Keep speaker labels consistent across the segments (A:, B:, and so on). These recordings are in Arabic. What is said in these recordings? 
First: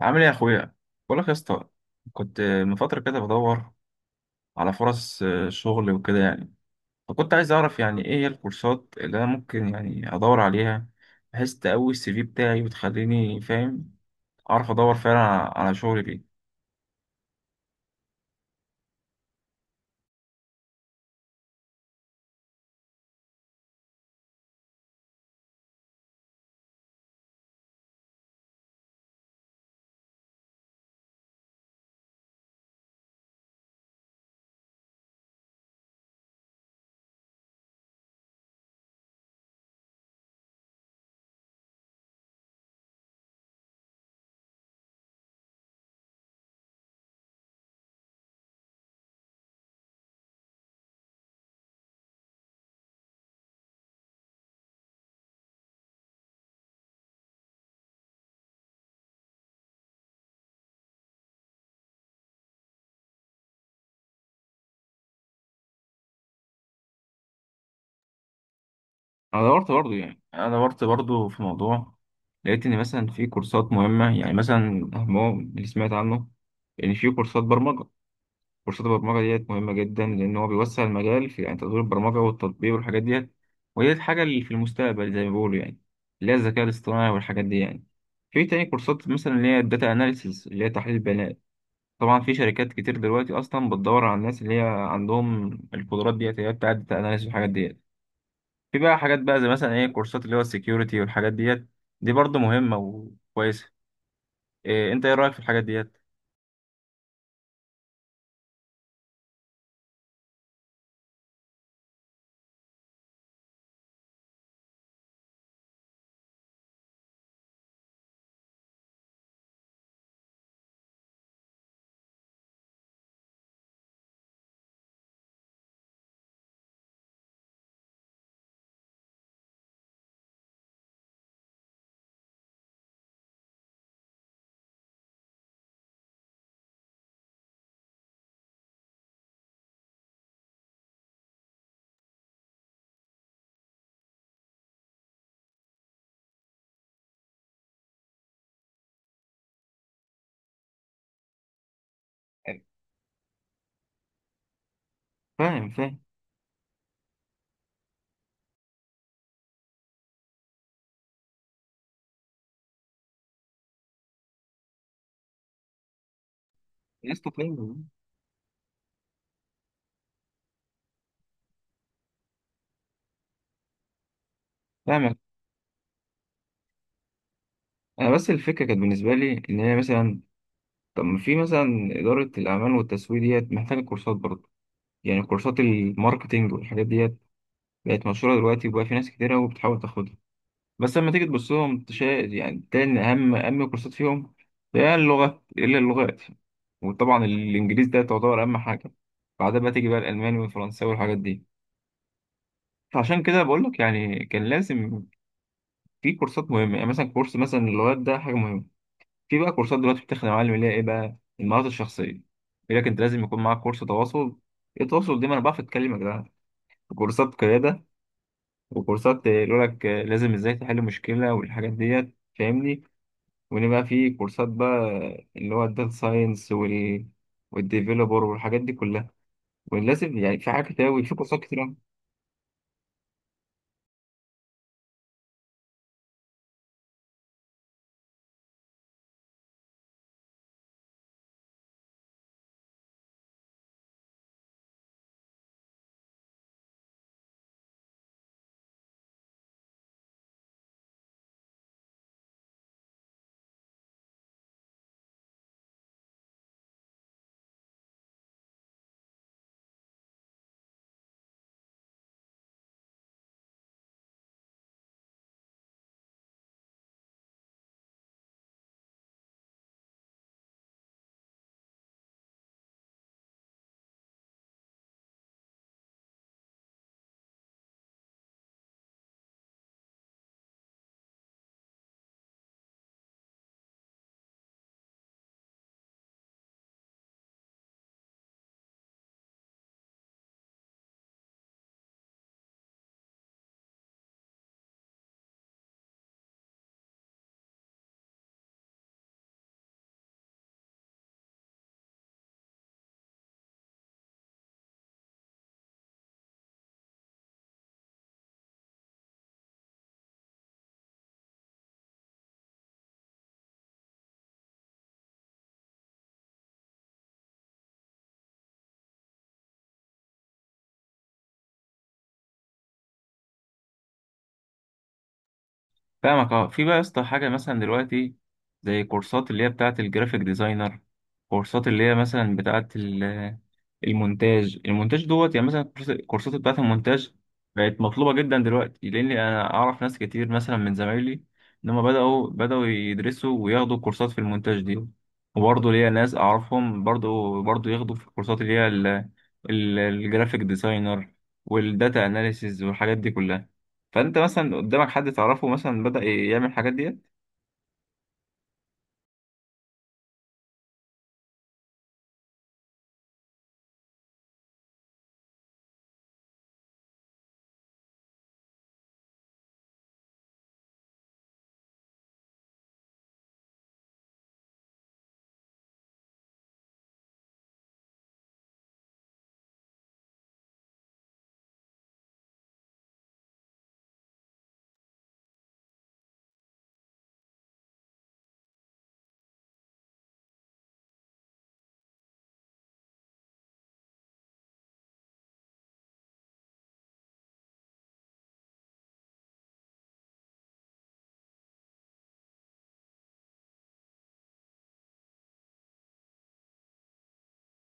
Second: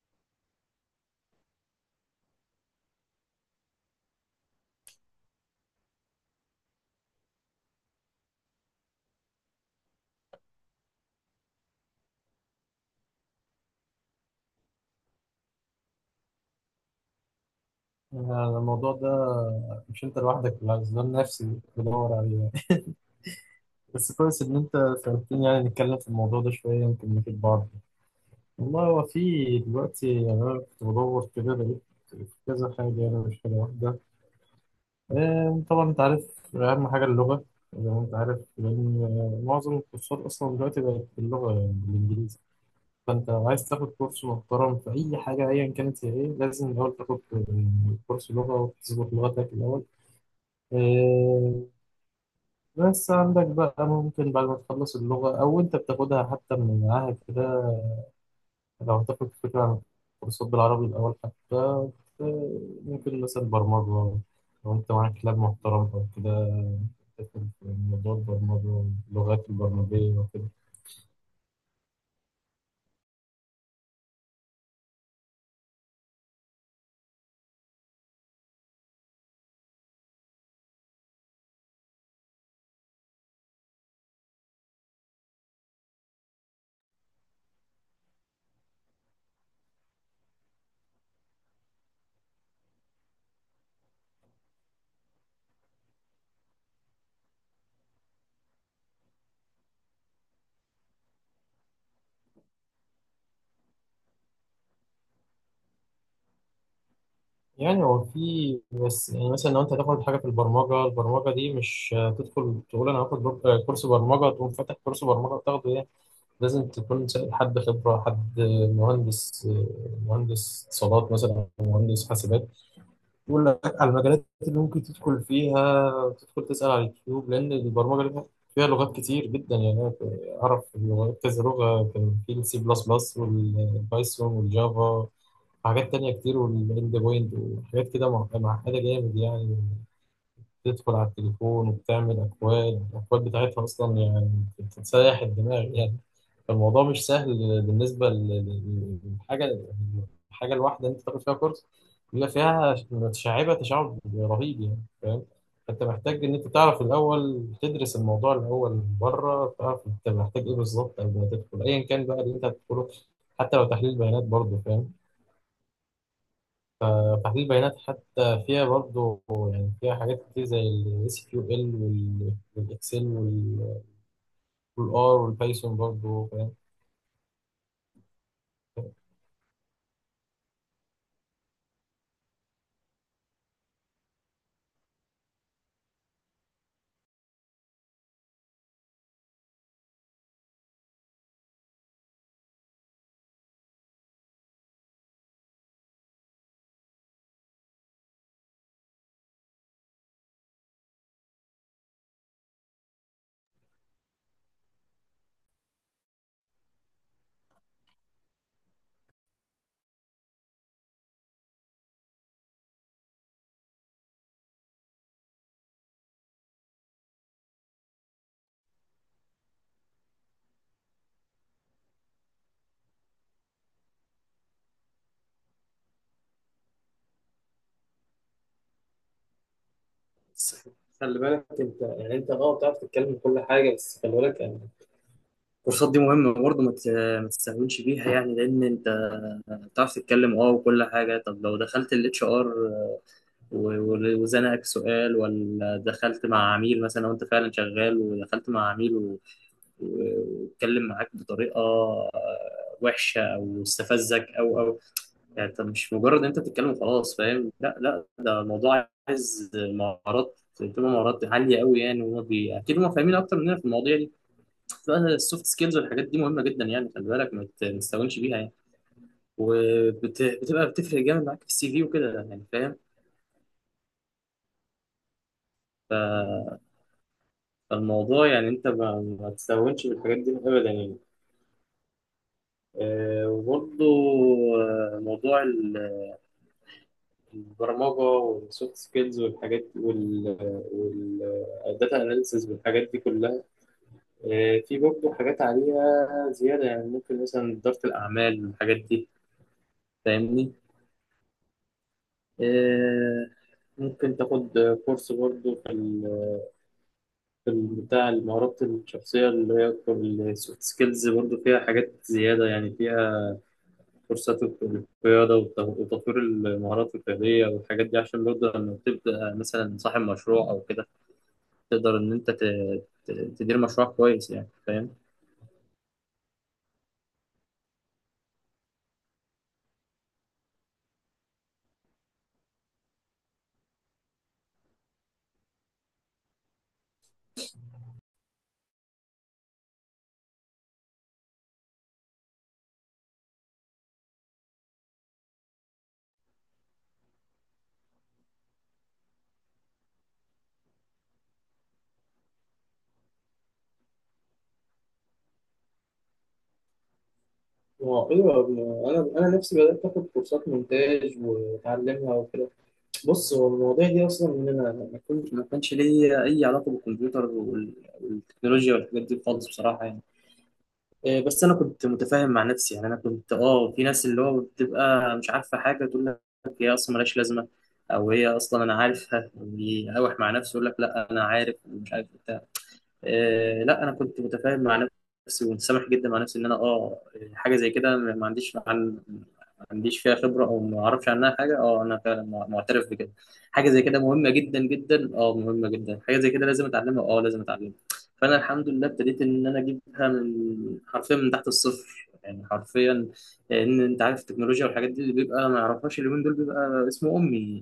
A: عامل ايه يا اخويا؟ بقول لك يا اسطى، كنت من فتره كده بدور على فرص شغل وكده يعني. فكنت عايز اعرف يعني ايه هي الكورسات اللي انا ممكن يعني ادور عليها، بحيث تقوي السي في بتاعي وتخليني فاهم اعرف ادور فعلا على شغل فيه.
B: أنا الموضوع ده مش أنت لوحدك اللي عايزين نفسي بدور عليه يعني. بس كويس إن أنت سألتني يعني نتكلم في الموضوع ده شوية يمكن نفيد بعض. والله هو في دلوقتي يعني أنا كنت بدور كده لقيت كذا حاجة يعني مش حاجة واحدة. طبعا أنت عارف أهم حاجة اللغة، زي ما أنت عارف، لأن معظم الكورسات أصلا دلوقتي بقت باللغة يعني بالإنجليزي. فأنت لو عايز تاخد كورس محترم في أي حاجة أيا كانت هي إيه لازم الأول تاخد كورس لغة وتظبط لغتك الأول. آه، بس عندك بقى ممكن بعد ما تخلص اللغة أو أنت بتاخدها حتى من معاهد كده، لو هتاخد فكرة عن كورسات بالعربي الأول حتى، ت- ممكن مثلا برمجة. لو أنت معاك لاب محترم أو كده تاخد موضوع البرمجة، اللغات البرمجية
A: انا
B: وكده.
A: دورت برضو في موضوع. لقيت ان مثلا في كورسات مهمه، يعني مثلا هو اللي سمعت عنه ان في كورسات برمجه. كورسات البرمجة ديت مهمة جدا، لأن هو بيوسع المجال في يعني تطوير البرمجة والتطبيق والحاجات ديت. وهي الحاجة اللي في المستقبل زي ما بيقولوا يعني، اللي هي الذكاء الاصطناعي والحاجات دي يعني. في تاني كورسات مثلا اللي هي الداتا أناليسيس، اللي هي تحليل البيانات. طبعا في شركات كتير دلوقتي أصلا بتدور على الناس اللي هي عندهم القدرات ديت، اللي هي بتاعة الداتا أناليسيس والحاجات ديت. في بقى حاجات بقى زي مثلا إيه كورسات اللي هو السكيورتي والحاجات ديت. دي برضه مهمة وكويسة. أنت إيه رأيك في الحاجات ديت؟
B: يعني هو في بس يعني مثلا لو أنت هتاخد حاجة في البرمجة، دي مش هتدخل تقول أنا هاخد كورس برمجة تقوم فاتح كورس برمجة وتاخده يعني. لازم تكون سائل حد خبرة، حد مهندس مهندس اتصالات مثلا أو مهندس حاسبات، يقول لك على المجالات اللي ممكن تدخل فيها. تدخل تسأل على اليوتيوب لأن البرمجة فيها لغات كتير جدا يعني. أنا كذا لغة، كان في السي بلس بلس والبايثون والجافا وحاجات تانية كتير، والإند بوينت وحاجات كده معقدة جامد يعني. تدخل على التليفون وبتعمل أكواد، الأكواد بتاعتها أصلا يعني بتسيح الدماغ يعني. فالموضوع مش سهل بالنسبة للحاجة، الواحدة أنت تاخد فيها كورس بيبقى فيها متشعبة تشعب رهيب يعني، فاهم؟
A: فاهم،
B: فأنت
A: فاهم
B: محتاج إن أنت تعرف الأول، تدرس الموضوع الأول من بره، تعرف أنت محتاج إيه بالظبط قبل ما تدخل أيا كان بقى اللي أنت هتدخله. حتى لو تحليل بيانات برضه فاهم،
A: يا اسطى.
B: فتحليل بيانات
A: فاهم،
B: حتى فيها برضه يعني فيها حاجات كتير زي ال SQL والإكسل
A: فاهم.
B: والآر والبايثون برضه فاهم.
A: انا بس الفكره كانت بالنسبه لي ان هي مثلا، طب ما في مثلا اداره الاعمال والتسويق ديت محتاجه كورسات برضه. يعني كورسات الماركتينج والحاجات ديت بقت مشهوره دلوقتي، وبقى في ناس كتيره وبتحاول تاخدها. بس لما تيجي تبص لهم يعني تاني اهم كورسات فيهم هي اللغه الا اللغات. وطبعا الانجليزي ده تعتبر اهم حاجه. بعدها بقى تيجي بقى الالماني والفرنساوي والحاجات دي. فعشان كده بقول لك يعني كان لازم في كورسات مهمه، يعني مثلا كورس مثلا اللغات ده حاجه مهمه. في بقى كورسات دلوقتي بتخدم معلم اللي هي ايه بقى المهارات الشخصيه. يقول لك انت لازم يكون معاك كورس تواصل. ايه التواصل ده، ما انا بعرف اتكلم يا جدعان. وكورسات قياده، وكورسات يقول لك لازم ازاي تحل مشكله والحاجات ديت فاهمني. وان بقى في كورسات بقى اللي هو الداتا ساينس والديفيلوبر والحاجات دي كلها. ولازم يعني في حاجات كتير أوي، في كورسات كتير.
B: يعني انت بتتكلم في كل حاجه، خلي بالك الكورسات دي مهمة برضه، ما تستهونش بيها يعني. لأن أنت بتعرف تتكلم أه وكل حاجة، طب لو دخلت ال HR وزنقك سؤال، ولا دخلت مع عميل مثلا لو أنت فعلا شغال، ودخلت مع عميل واتكلم معاك بطريقة وحشة أو استفزك أو يعني، أنت مش مجرد إن أنت بتتكلم وخلاص فاهم. لا ده الموضوع عايز مهارات، بتبقى مهارات عالية أوي يعني، وهما بي... أكيد هما فاهمين أكتر مننا في المواضيع دي بقى، السوفت سكيلز والحاجات دي مهمه جدا يعني. خلي بالك ما تستهونش بيها يعني، وبتبقى بتفرق جامد معاك في السي في وكده يعني فاهم. ف- فالموضوع يعني انت ما تستهونش بالحاجات دي ابدا يعني. وبرضه موضوع البرمجه والسوفت سكيلز والحاجات والداتا اناليسز والحاجات دي كلها، في برضه حاجات عليها زياده يعني، ممكن مثلا اداره الاعمال والحاجات دي فاهمني. آه، ممكن تاخد كورس برضه في بتاع المهارات الشخصية، اللي هي السوفت سكيلز، برضه فيها حاجات زيادة يعني، فيها كورسات القيادة وتطوير المهارات القيادية والحاجات دي، عشان برضه لما تبدأ مثلا صاحب مشروع أو كده تقدر إن أنت تدير مشروع كويس يعني، فاهم؟
A: فاهمك. اه، في بقى يا اسطى حاجه مثلا دلوقتي زي كورسات اللي هي بتاعه الجرافيك ديزاينر، كورسات اللي هي مثلا بتاعه ال- المونتاج المونتاج دوت يعني مثلا الكورسات بتاعه المونتاج بقت مطلوبه جدا دلوقتي، لان انا اعرف ناس كتير مثلا من زمايلي ان هم بداوا يدرسوا وياخدوا كورسات في المونتاج دي. وبرضه ليا ناس اعرفهم برضه ياخدوا في الكورسات اللي هي الجرافيك ديزاينر والداتا اناليسيز والحاجات دي كلها. فانت مثلا قدامك حد تعرفه مثلا بدأ يعمل الحاجات ديت؟
B: هو ايوه، انا نفسي بدات اخد كورسات مونتاج واتعلمها وكده. بص هو المواضيع دي اصلا ان انا ما كانش ليا اي علاقه بالكمبيوتر والتكنولوجيا والحاجات دي خالص بصراحه يعني. بس انا كنت متفاهم مع نفسي يعني، انا كنت اه في ناس اللي هو بتبقى مش عارفه حاجه تقول لك هي اصلا ملهاش لازمه، او هي اصلا انا عارفها، يقاوح مع نفسه يقول لك لا انا عارف مش عارف بتاع. آه لا انا كنت متفاهم مع نفسي ومتسامح جدا مع نفسي ان انا اه حاجه زي كده ما عنديش ما عنديش فيها خبره او ما اعرفش عنها حاجه، اه انا فعلا معترف بكده. حاجه زي كده مهمه جدا، اه مهمه جدا، حاجه زي كده لازم اتعلمها، اه لازم اتعلمها. فانا الحمد لله ابتديت ان انا اجيبها من، حرفيا من تحت الصفر يعني حرفيا، لان انت عارف التكنولوجيا والحاجات دي اللي بيبقى ما يعرفهاش اليومين دول بيبقى اسمه امي،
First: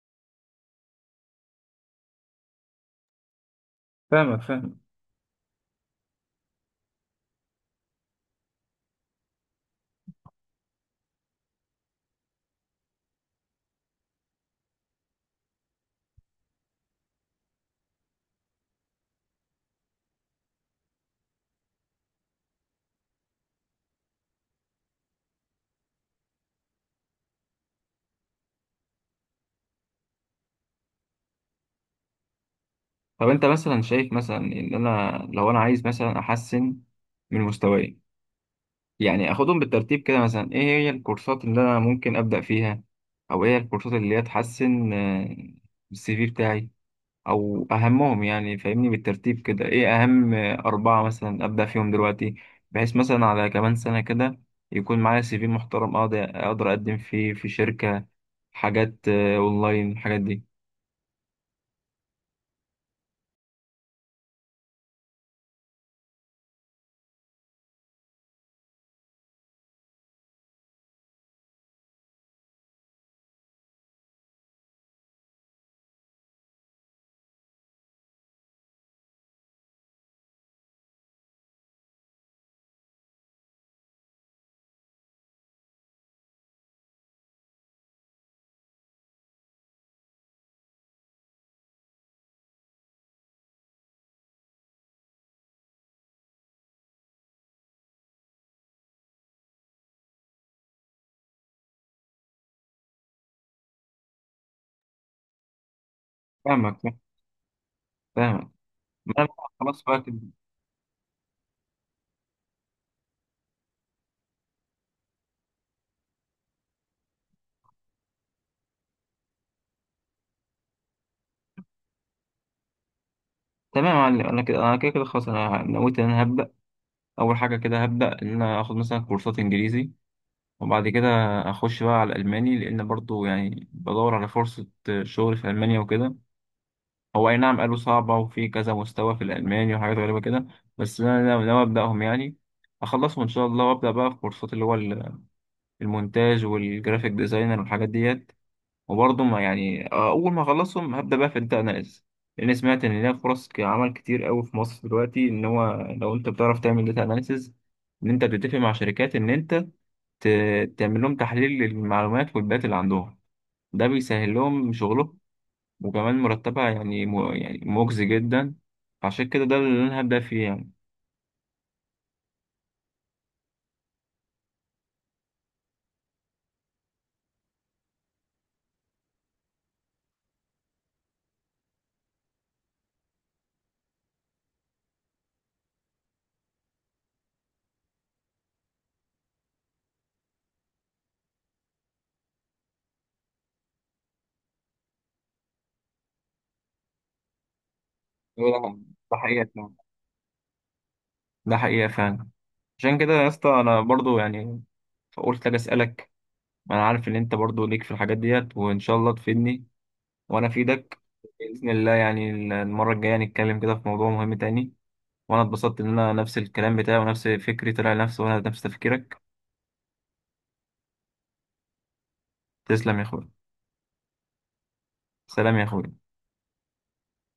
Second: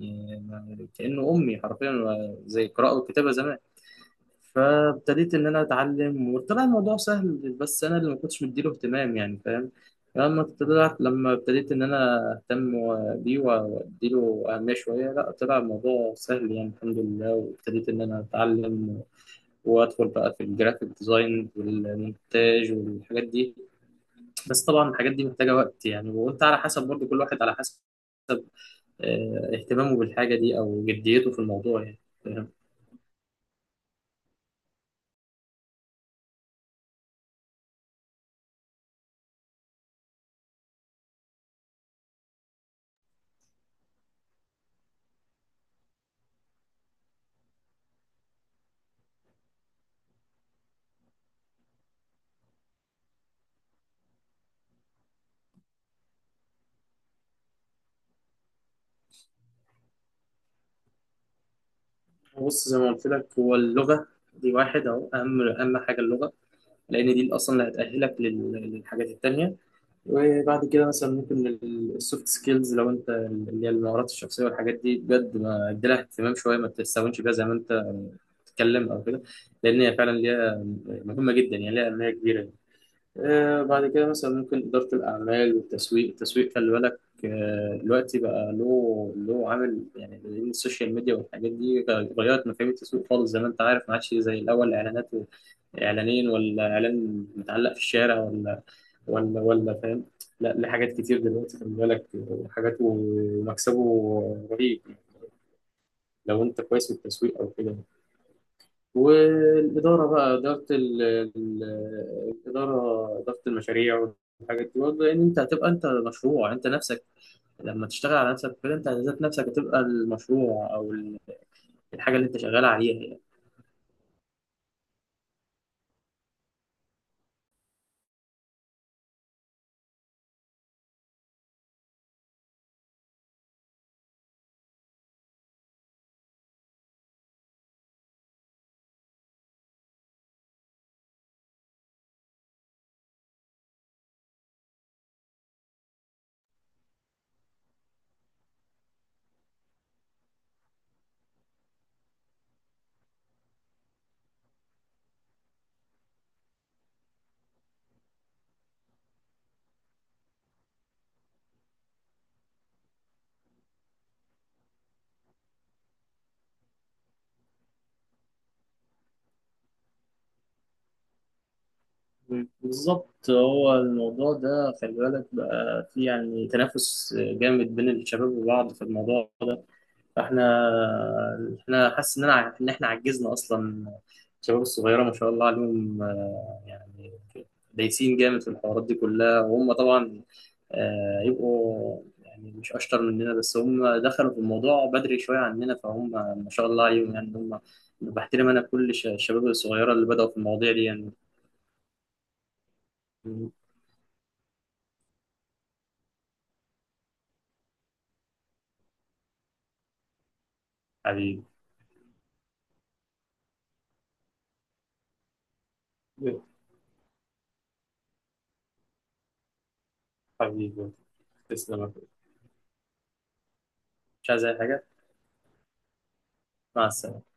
B: يعني كانه امي حرفيا، زي القراءه والكتابه زمان.
A: فاهمك، فاهمك.
B: فابتديت ان انا اتعلم وطلع الموضوع سهل، بس انا اللي ما كنتش مديله اهتمام يعني فاهم. لما طلعت، لما ابتديت ان انا اهتم بيه واديله اهميه شويه، لا طلع الموضوع سهل يعني الحمد لله، وابتديت ان انا اتعلم وادخل بقى في الجرافيك ديزاين والمونتاج والحاجات دي. بس طبعا الحاجات دي محتاجه وقت يعني، وانت على حسب برضه، كل واحد على حسب اهتمامه بالحاجه دي او جديته في الموضوع يعني.
A: طب انت مثلا شايف مثلا ان انا لو انا عايز مثلا احسن من مستواي، يعني اخدهم بالترتيب كده. مثلا ايه هي الكورسات اللي انا ممكن ابدأ فيها؟ او ايه الكورسات اللي هي تحسن السي في بتاعي، او اهمهم يعني؟ فاهمني بالترتيب كده ايه اهم اربعه مثلا ابدا فيهم دلوقتي، بحيث مثلا على كمان سنه كده يكون معايا سي في محترم اقدر اقدم فيه في شركه، حاجات اونلاين الحاجات دي.
B: بص زي ما قلت لك، هو اللغة دي واحد أهو، أهم حاجة اللغة، لأن دي اللي أصلا اللي هتأهلك للحاجات التانية. وبعد كده مثلا ممكن السوفت سكيلز، لو أنت اللي هي المهارات الشخصية والحاجات دي بجد ما اديلها اهتمام شوية ما تستهونش بيها، زي ما أنت بتتكلم أو كده، لأن هي فعلا ليها، مهمة جدا يعني، ليها أهمية كبيرة. بعد كده مثلا ممكن إدارة الأعمال والتسويق، خلي بالك دلوقتي بقى له عامل يعني، لأن السوشيال ميديا والحاجات دي غيرت مفاهيم التسويق خالص زي ما أنت عارف. ما عادش زي الأول إعلانات، إعلانين، ولا إعلان متعلق في الشارع ولا ولا فاهم. لا ليه حاجات كتير دلوقتي خلي بالك، وحاجات ومكسبه رهيب لو أنت كويس في
A: فاهمك،
B: التسويق أو كده.
A: فاهمك. ما انا بقى خلاص بقى
B: والإدارة
A: كده.
B: بقى، إدارة الإدارة، إدارة المشاريع والحاجات دي برضه، لأن أنت هتبقى أنت مشروع، أنت نفسك لما تشتغل على نفسك كده، أنت ذات نفسك هتبقى المشروع أو الحاجة اللي أنت شغال عليها يعني.
A: تمام يا معلم. انا كده كده خلاص، انا نويت ان انا هبدا. اول حاجه كده هبدا ان انا اخد مثلا كورسات انجليزي، وبعد كده اخش بقى على الالماني، لان برضو يعني بدور على فرصه شغل في المانيا وكده. هو أي نعم قالوا صعبة وفي كذا مستوى في الألماني وحاجات غريبة كده، بس أنا ناوي ناوي أبدأهم يعني. أخلصهم إن شاء الله وأبدأ بقى في كورسات اللي هو المونتاج والجرافيك ديزاينر والحاجات ديت. وبرضه ما يعني أول ما أخلصهم هبدأ بقى في الداتا أناليز، لأن سمعت إن ليها فرص عمل كتير أوي في مصر دلوقتي. إن هو لو أنت بتعرف تعمل داتا أناليسز، إن أنت بتتفق مع شركات إن أنت تعمل لهم تحليل للمعلومات والبيانات اللي عندهم. ده بيسهل لهم شغلهم، وكمان مرتبها يعني يعني مجزي جدا. عشان كده ده اللي أنا هبدأ فيه يعني.
B: بالظبط، هو الموضوع ده خلي بالك بقى في يعني تنافس جامد بين الشباب وبعض في الموضوع ده. فاحنا احنا حاسس ان انا ان احنا عجزنا اصلا، الشباب الصغيره ما شاء الله عليهم، يعني دايسين جامد في الحوارات دي كلها. وهم طبعا يبقوا يعني مش اشطر مننا بس هم دخلوا في الموضوع بدري شويه عننا، فهم ما شاء الله عليهم يعني. هم بحترم
A: هو
B: انا
A: ده.
B: كل
A: ده
B: الشباب
A: حقيقة فعلا،
B: الصغيره اللي بداوا في المواضيع دي يعني.
A: ده حقيقة فعلا. عشان كده يا اسطى أنا برضو يعني قلت أجي أسألك. أنا عارف إن أنت برضو ليك في الحاجات ديت وإن شاء الله تفيدني وأنا أفيدك
B: حبيبي.
A: بإذن الله يعني. المرة الجاية نتكلم كده في موضوع مهم تاني. وأنا اتبسطت إن أنا نفس الكلام بتاعي ونفس فكري طلع نفسي وأنا نفس تفكيرك.
B: حبيبي، تسلم.
A: تسلم يا أخويا.
B: مش عايز اي حاجه.
A: سلام يا أخويا.
B: مع السلامه.